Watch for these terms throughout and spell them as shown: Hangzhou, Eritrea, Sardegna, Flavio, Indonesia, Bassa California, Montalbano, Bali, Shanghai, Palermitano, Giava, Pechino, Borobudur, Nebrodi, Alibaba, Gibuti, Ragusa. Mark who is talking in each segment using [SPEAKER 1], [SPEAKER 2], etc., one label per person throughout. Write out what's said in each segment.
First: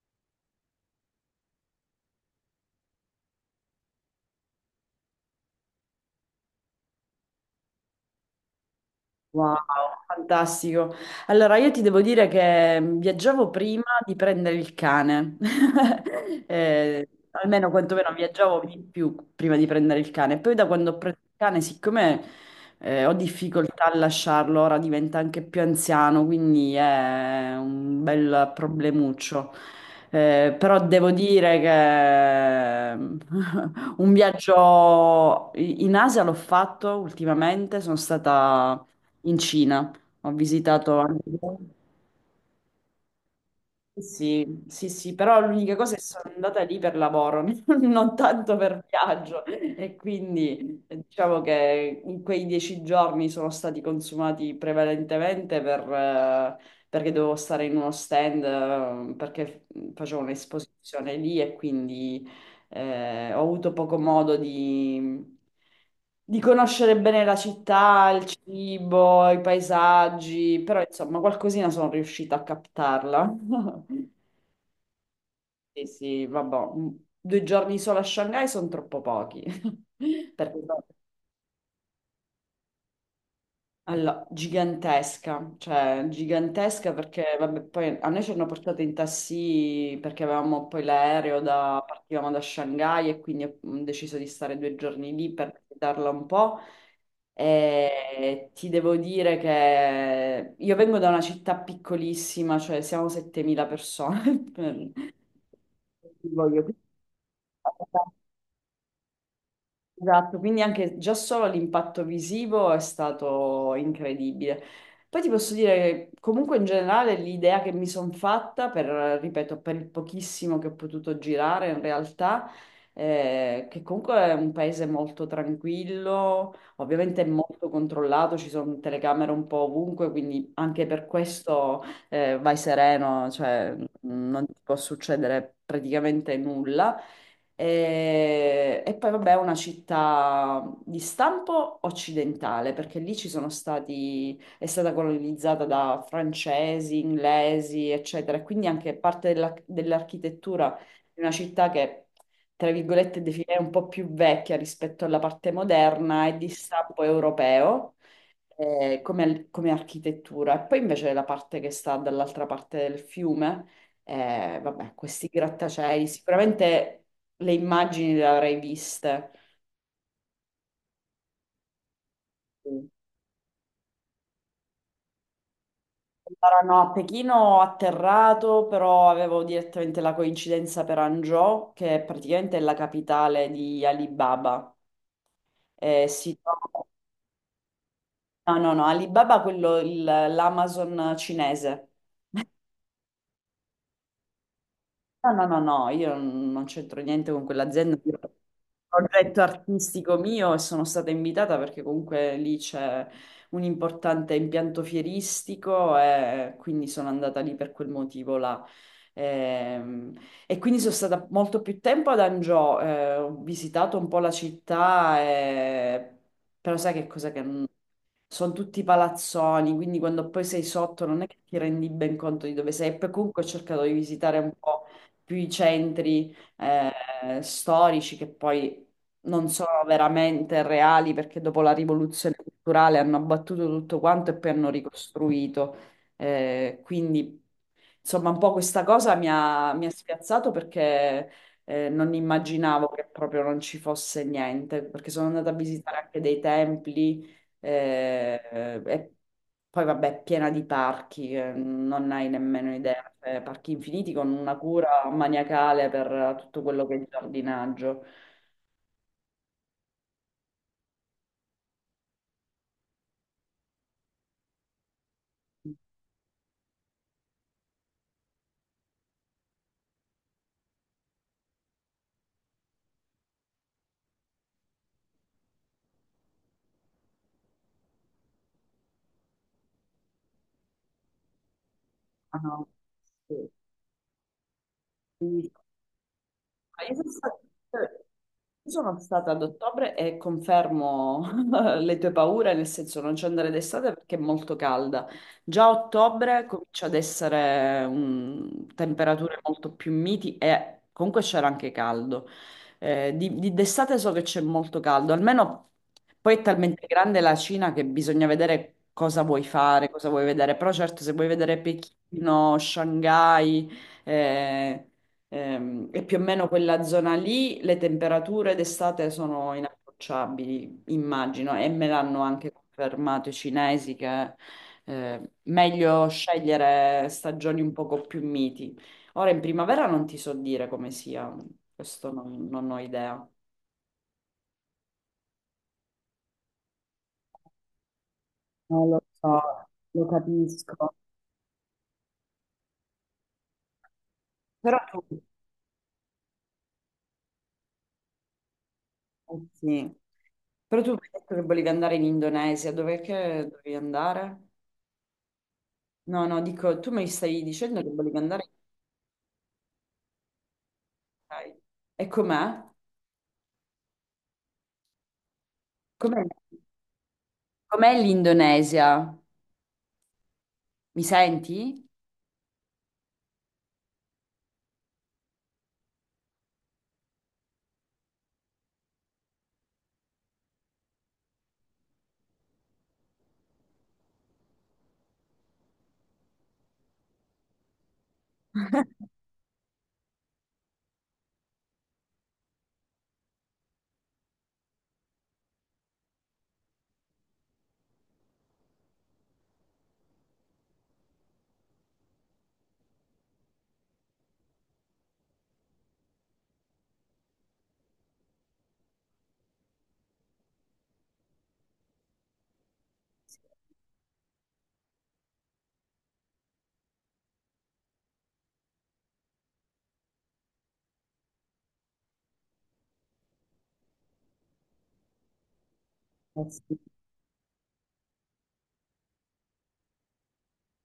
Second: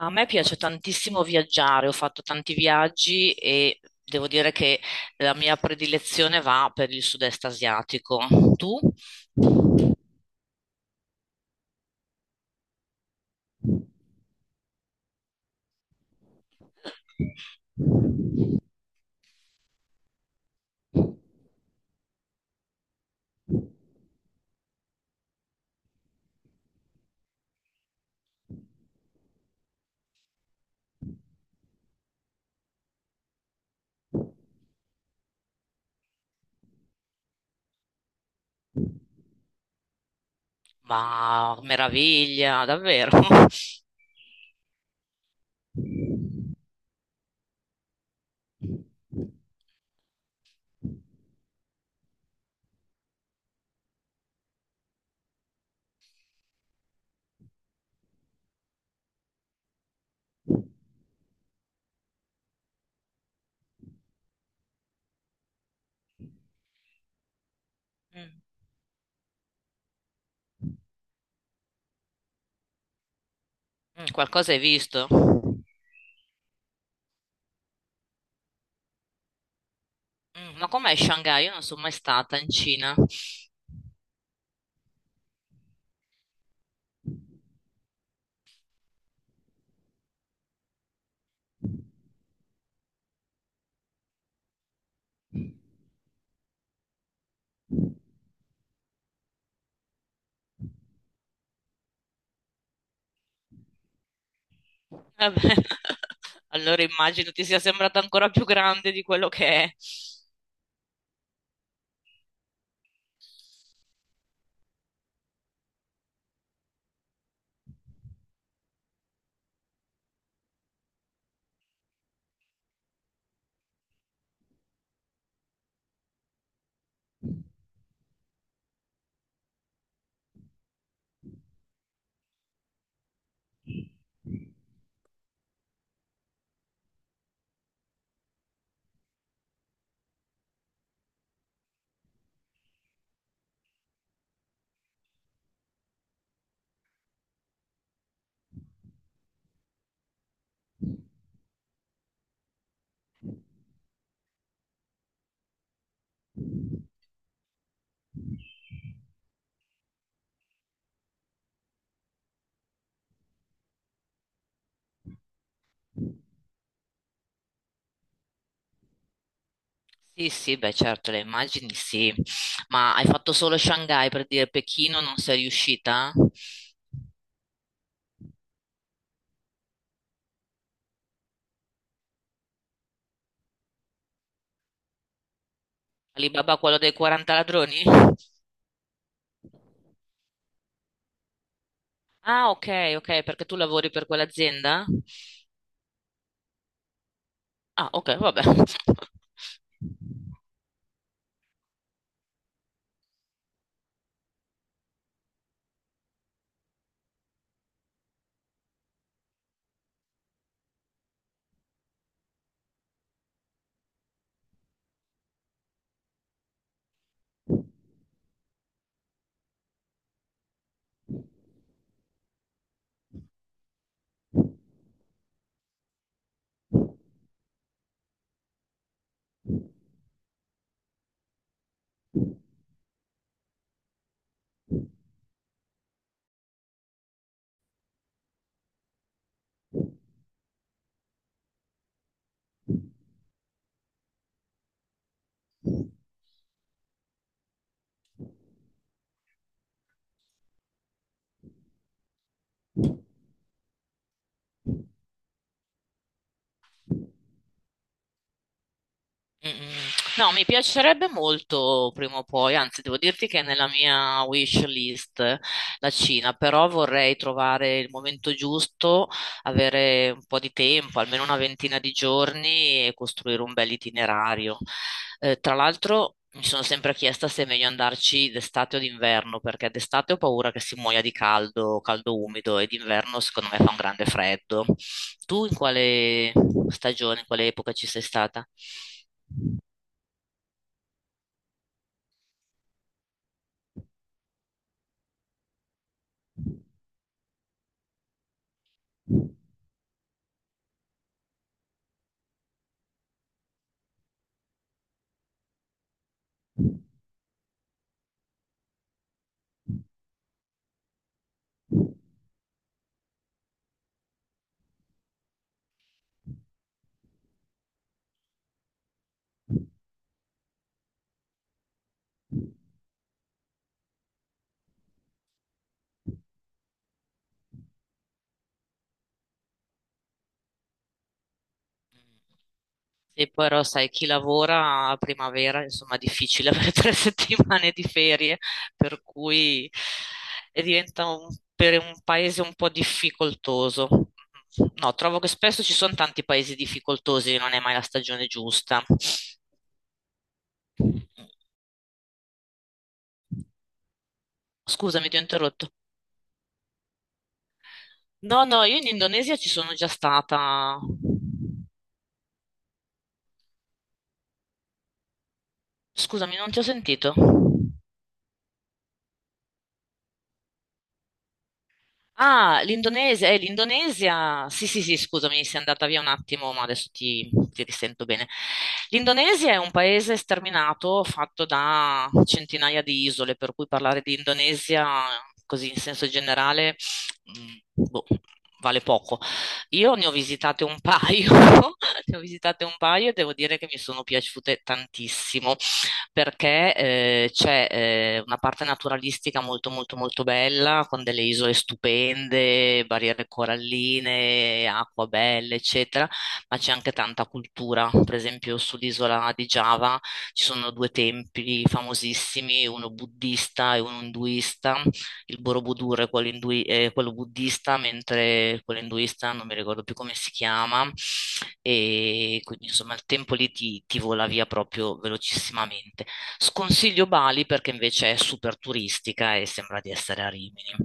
[SPEAKER 1] A me piace tantissimo viaggiare, ho fatto tanti viaggi e devo dire che la mia predilezione va per il sud-est asiatico. Tu?
[SPEAKER 2] Wow, fantastico. Allora, io ti devo dire che viaggiavo prima di prendere il cane. Almeno Quantomeno viaggiavo di più prima di prendere il cane. Poi da quando ho preso il cane, siccome ho difficoltà a lasciarlo, ora diventa anche più anziano, quindi è un bel problemuccio. Però devo dire che un viaggio in Asia l'ho fatto ultimamente, sono stata in Cina. Ho visitato anche.
[SPEAKER 1] Ma meraviglia, davvero.
[SPEAKER 2] Sì, sì, sì, però l'unica cosa è che sono andata lì per lavoro, non tanto per viaggio. E quindi diciamo che in quei 10 giorni sono stati consumati prevalentemente perché dovevo stare in uno stand, perché facevo un'esposizione lì e quindi ho avuto poco modo di conoscere bene la città, il
[SPEAKER 1] Mm.
[SPEAKER 2] cibo, i paesaggi, però insomma qualcosina sono riuscita a captarla.
[SPEAKER 1] Mm, qualcosa hai visto?
[SPEAKER 2] Sì, sì, vabbè, 2 giorni solo a Shanghai sono troppo pochi.
[SPEAKER 1] Mm,
[SPEAKER 2] Perché
[SPEAKER 1] ma
[SPEAKER 2] no?
[SPEAKER 1] com'è Shanghai? Io non sono mai stata in Cina.
[SPEAKER 2] Allora, gigantesca, cioè gigantesca perché vabbè, poi a noi ci hanno portato in taxi perché avevamo poi l'aereo da, partivamo da Shanghai e quindi ho deciso di stare 2 giorni lì per visitarla un po'. E ti devo dire che io vengo da una città piccolissima, cioè siamo 7.000 persone. per-
[SPEAKER 1] Vabbè.
[SPEAKER 2] Voglio
[SPEAKER 1] Allora immagino ti sia sembrata ancora più grande di quello che è. Sì,
[SPEAKER 2] Esatto, quindi anche già solo l'impatto visivo è stato incredibile. Poi ti posso dire che comunque in generale l'idea che mi sono fatta per, ripeto, per il pochissimo che ho potuto girare in realtà, che comunque è un paese molto tranquillo, ovviamente è molto controllato, ci sono telecamere un po' ovunque, quindi anche per questo vai sereno, cioè non ti può succedere praticamente nulla. E poi vabbè è una città di stampo occidentale, perché lì ci sono stati, è stata colonizzata da francesi, inglesi, eccetera, e quindi anche parte dell'architettura di una città che, tra virgolette, definirei un po' più vecchia rispetto alla parte moderna è di stampo europeo come architettura. E poi invece la parte che sta dall'altra parte del fiume, vabbè, questi grattacieli, sicuramente le immagini le avrei viste.
[SPEAKER 1] sì, beh, certo, le immagini sì.
[SPEAKER 2] Sì.
[SPEAKER 1] Ma hai fatto solo Shanghai per dire Pechino non sei riuscita?
[SPEAKER 2] Erano a Pechino ho atterrato, però avevo direttamente la coincidenza per Hangzhou, che è praticamente la capitale di Alibaba. Eh, si
[SPEAKER 1] Alibaba, quello
[SPEAKER 2] trova-
[SPEAKER 1] dei 40 ladroni?
[SPEAKER 2] No, no, no, Alibaba, quello, l'Amazon cinese.
[SPEAKER 1] Ah, ok, ok, perché tu lavori per quell'azienda?
[SPEAKER 2] No, no, no, no, io non c'entro niente con
[SPEAKER 1] Ah,
[SPEAKER 2] quell'azienda.
[SPEAKER 1] ok,
[SPEAKER 2] Io-
[SPEAKER 1] vabbè.
[SPEAKER 2] Progetto artistico mio e sono stata invitata perché comunque lì c'è un importante impianto fieristico e quindi sono andata lì per quel motivo là. Ehm, quindi sono stata molto più tempo ad Angio, ho visitato un po' la città, però sai che cosa che, non sono tutti palazzoni, quindi quando poi sei sotto non è che ti rendi ben conto di dove sei. E poi comunque ho cercato di visitare un po' più i centri storici che poi non sono veramente reali perché dopo la rivoluzione culturale hanno abbattuto tutto quanto e poi hanno ricostruito. Eh, quindi Insomma, un po' questa cosa mi ha spiazzato perché non immaginavo che proprio non ci fosse niente, perché sono andata a visitare anche dei templi e poi vabbè, è piena di parchi, non hai nemmeno idea, parchi infiniti con una cura maniacale per tutto quello che è il giardinaggio.
[SPEAKER 1] Mm, mm. No, mi piacerebbe molto prima o poi, anzi devo dirti che è nella mia wish list la Cina, però vorrei trovare il momento giusto, avere un po' di tempo, almeno una ventina di giorni e costruire un bel itinerario. Tra l'altro mi sono sempre chiesta se è meglio andarci d'estate o d'inverno, perché d'estate ho paura che si muoia di caldo, caldo
[SPEAKER 2] Ah,
[SPEAKER 1] umido e
[SPEAKER 2] no.
[SPEAKER 1] d'inverno
[SPEAKER 2] Sì,
[SPEAKER 1] secondo me fa un grande freddo. Tu
[SPEAKER 2] sì.
[SPEAKER 1] in quale
[SPEAKER 2] Ma Io sono
[SPEAKER 1] stagione, in
[SPEAKER 2] stata
[SPEAKER 1] quale epoca ci sei
[SPEAKER 2] eh,
[SPEAKER 1] stata?
[SPEAKER 2] io sono stata ad ottobre e confermo le tue paure, nel senso non ci andare d'estate perché è molto calda. Già a ottobre comincia ad essere temperature molto più miti e comunque c'era anche caldo. D'estate so che c'è molto caldo, almeno poi è talmente grande la Cina che bisogna vedere cosa vuoi fare, cosa vuoi vedere. Però certo se vuoi vedere Pechino, Shanghai... eh, e più o meno quella zona lì, le temperature d'estate sono inapprocciabili, immagino, e me l'hanno anche confermato i cinesi che meglio scegliere stagioni un poco più miti. Ora in primavera non ti so dire come sia, questo non ho idea.
[SPEAKER 1] E poi però sai, chi lavora a primavera, insomma, è difficile avere 3 settimane di ferie,
[SPEAKER 2] Non lo
[SPEAKER 1] per
[SPEAKER 2] so,
[SPEAKER 1] cui
[SPEAKER 2] lo
[SPEAKER 1] e
[SPEAKER 2] capisco.
[SPEAKER 1] diventa per un paese un po' difficoltoso.
[SPEAKER 2] Però
[SPEAKER 1] No, trovo
[SPEAKER 2] tu,
[SPEAKER 1] che spesso ci sono tanti paesi difficoltosi, non è mai la stagione giusta.
[SPEAKER 2] eh sì. Però tu mi hai detto che volevi andare in Indonesia, dov'è che dovevi andare?
[SPEAKER 1] Scusami, ti ho interrotto.
[SPEAKER 2] No, no, dico, tu mi stai dicendo che volevi
[SPEAKER 1] No,
[SPEAKER 2] andare.
[SPEAKER 1] no, io in Indonesia ci sono già stata.
[SPEAKER 2] Ok. E com'è? Com'è
[SPEAKER 1] Scusami, non ti ho sentito.
[SPEAKER 2] com'è l'Indonesia? Mi senti?
[SPEAKER 1] Ah, l'Indonesia, sì, sì, sì, scusami, sei andata via un attimo, ma adesso ti risento bene. L'Indonesia è un paese sterminato, fatto da centinaia di isole, per cui parlare di Indonesia, così in senso generale, boh, vale poco. Io ne ho visitate un paio, ne ho visitate un paio e devo dire che mi sono piaciute tantissimo perché c'è una parte naturalistica molto molto molto bella, con delle isole stupende, barriere coralline, acqua belle, eccetera, ma c'è anche tanta cultura. Per esempio sull'isola di Giava ci sono due templi famosissimi, uno buddista e uno induista. Il Borobudur è quello, è quello buddista, mentre quello induista non mi ricordo più come si chiama, e quindi insomma il tempo lì ti vola via proprio velocissimamente.
[SPEAKER 2] Eh sì.
[SPEAKER 1] Sconsiglio Bali perché invece è super turistica e sembra di essere a Rimini.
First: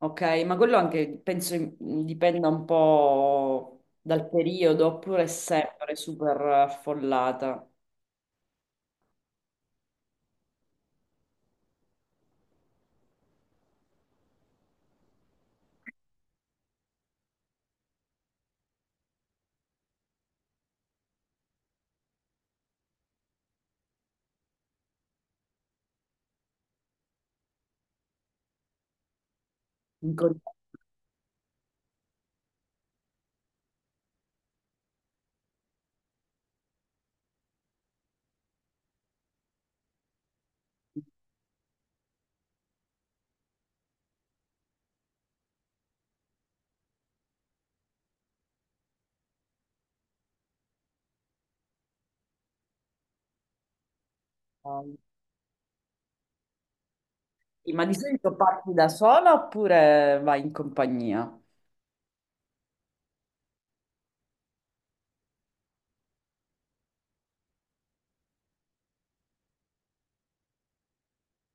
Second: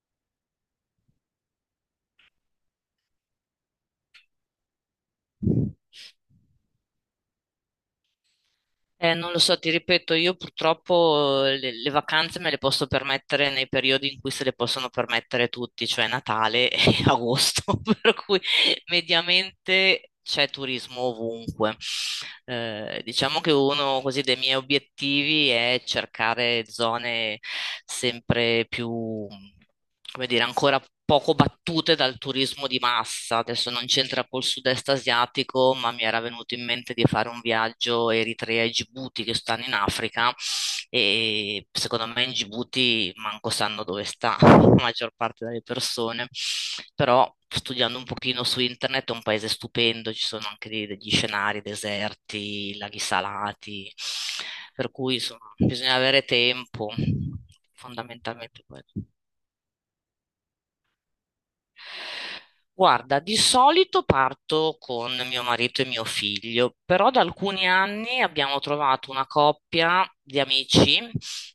[SPEAKER 2] Ok, ma quello anche penso dipenda un po' dal periodo, oppure è sempre super affollata.
[SPEAKER 1] Non lo so, ti ripeto, io purtroppo le vacanze me le posso permettere nei periodi in cui se le possono permettere tutti, cioè Natale e agosto, per cui mediamente c'è turismo ovunque. Diciamo che uno così dei miei obiettivi è cercare zone sempre più,
[SPEAKER 2] In
[SPEAKER 1] come dire,
[SPEAKER 2] compagnia.
[SPEAKER 1] ancora poco battute dal turismo di massa. Adesso non c'entra col sud-est asiatico, ma mi era venuto in mente di fare un viaggio Eritrea e Gibuti che stanno in Africa e secondo me in Gibuti manco sanno dove sta la maggior parte delle persone, però studiando un pochino su internet è un paese stupendo, ci sono anche degli scenari deserti, laghi salati, per cui insomma, bisogna avere tempo,
[SPEAKER 2] Sì, ma di solito
[SPEAKER 1] fondamentalmente
[SPEAKER 2] parti
[SPEAKER 1] quello.
[SPEAKER 2] da sola oppure vai in compagnia?
[SPEAKER 1] Guarda, di solito parto con mio marito e mio figlio, però da alcuni anni abbiamo trovato una coppia di amici,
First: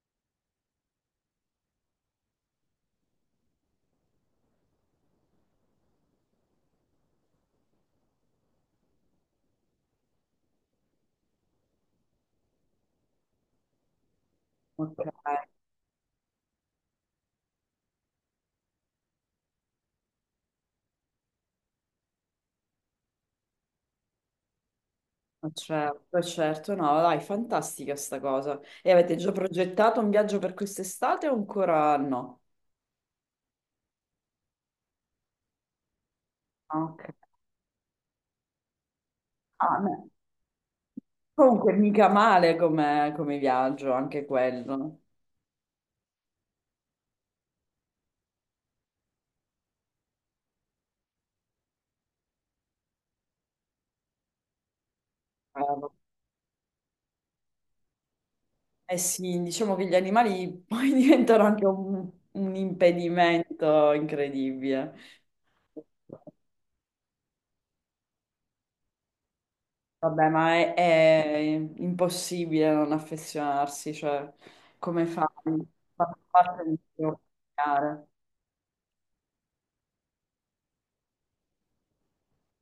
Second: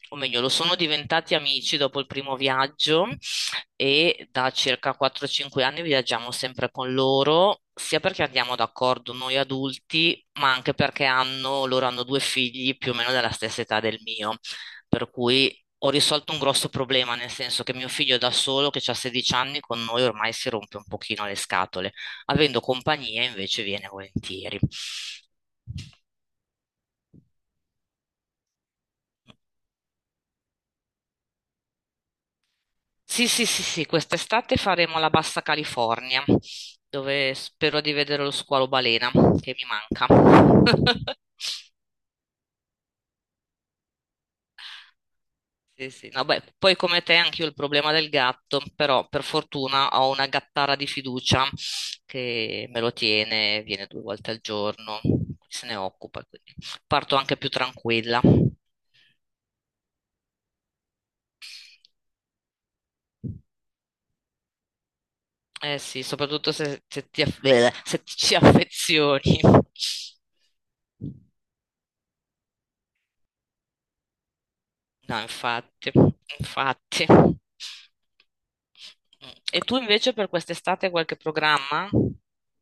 [SPEAKER 1] o meglio, lo sono diventati amici dopo il primo viaggio e da circa 4-5 anni viaggiamo sempre con loro, sia perché andiamo d'accordo noi adulti, ma anche perché loro hanno due figli più o meno della stessa età del mio,
[SPEAKER 2] Ok,
[SPEAKER 1] per cui ho risolto un grosso problema, nel senso che mio figlio da solo, che ha 16 anni, con noi ormai si rompe un pochino le scatole. Avendo compagnia invece viene volentieri.
[SPEAKER 2] ma certo, certo, no, dai, fantastica sta cosa. E avete già progettato un viaggio per quest'estate o ancora no?
[SPEAKER 1] Sì, sì, sì, sì, quest'estate faremo la Bassa California,
[SPEAKER 2] Ah, ok.
[SPEAKER 1] dove spero di vedere lo squalo balena, che mi
[SPEAKER 2] Ah,
[SPEAKER 1] manca.
[SPEAKER 2] no. Comunque, mica male come, come viaggio, anche quello.
[SPEAKER 1] Sì, sì. No, beh, poi come te anche io ho il problema del gatto, però per fortuna ho una gattara di fiducia che me lo tiene, viene due volte al giorno,
[SPEAKER 2] Eh
[SPEAKER 1] se ne occupa, quindi parto anche più tranquilla.
[SPEAKER 2] eh sì, diciamo che gli animali poi diventano anche un impedimento incredibile.
[SPEAKER 1] Eh sì, soprattutto se, ti, se ti ci affezioni.
[SPEAKER 2] Vabbè, ma è impossibile non affezionarsi, cioè, come
[SPEAKER 1] No,
[SPEAKER 2] fai?
[SPEAKER 1] infatti,
[SPEAKER 2] Fa parte di
[SPEAKER 1] infatti. Mm.
[SPEAKER 2] familiare.
[SPEAKER 1] E tu invece per quest'estate hai qualche programma?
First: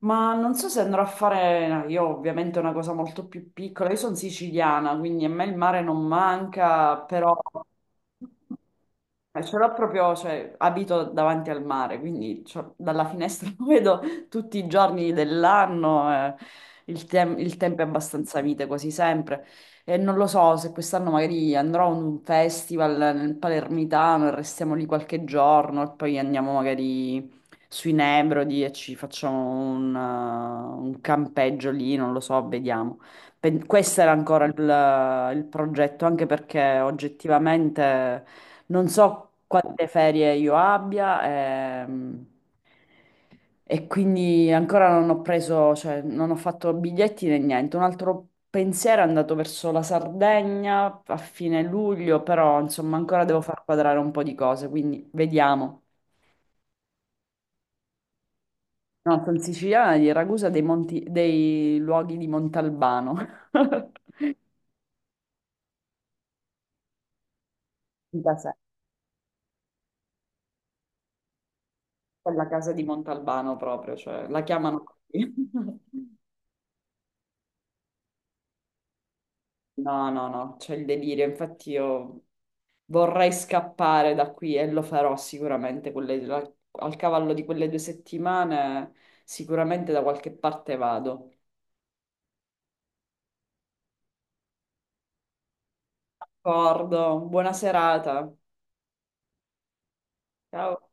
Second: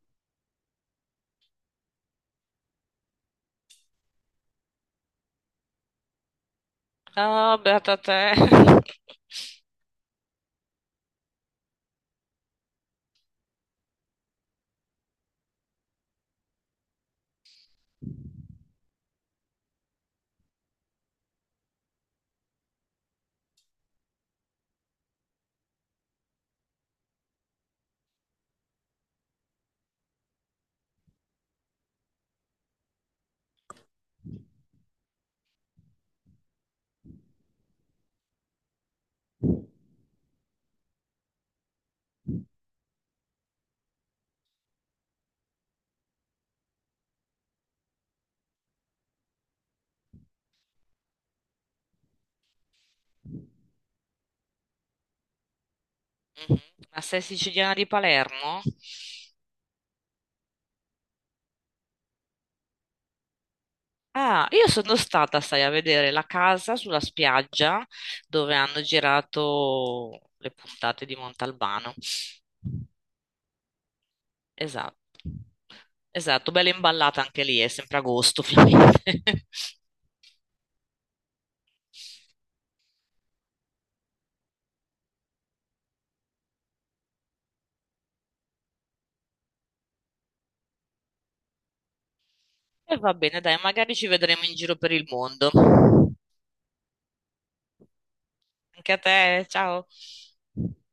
[SPEAKER 2] Ma non so se andrò a fare, no, io ovviamente una cosa molto più piccola, io sono siciliana, quindi a me il mare non manca, però
[SPEAKER 1] Ah, beata te.
[SPEAKER 2] ce l'ho proprio, cioè abito davanti al mare, quindi cioè, dalla finestra lo vedo tutti i giorni dell'anno, il tempo è abbastanza mite quasi sempre e non lo so se quest'anno magari andrò a un festival nel Palermitano e restiamo lì qualche giorno e poi andiamo magari sui Nebrodi e ci facciamo un campeggio lì, non lo so, vediamo. Questo era ancora il progetto, anche perché oggettivamente non so quante ferie io abbia, e quindi ancora non ho preso, cioè non ho fatto biglietti né niente. Un altro pensiero è andato verso la Sardegna a fine luglio, però insomma ancora devo far quadrare un po' di cose, quindi vediamo.
[SPEAKER 1] Mhm. Ma sei siciliana di Palermo?
[SPEAKER 2] No, sono siciliana di Ragusa dei, dei luoghi di Montalbano.
[SPEAKER 1] Ah, io sono stata, sai, a vedere la casa sulla spiaggia
[SPEAKER 2] Da sé,
[SPEAKER 1] dove hanno girato le puntate di Montalbano.
[SPEAKER 2] quella casa di Montalbano proprio, cioè la chiamano
[SPEAKER 1] Esatto.
[SPEAKER 2] così.
[SPEAKER 1] Esatto, bella imballata anche lì, è sempre agosto, ovviamente.
[SPEAKER 2] No, no, no, c'è il delirio. Infatti io vorrei scappare da qui e lo farò sicuramente al cavallo di quelle 2 settimane, sicuramente da qualche parte vado.
[SPEAKER 1] E va bene, dai, magari ci vedremo in giro per il mondo.
[SPEAKER 2] D'accordo, buona serata.
[SPEAKER 1] Anche a te, ciao.
[SPEAKER 2] Ciao.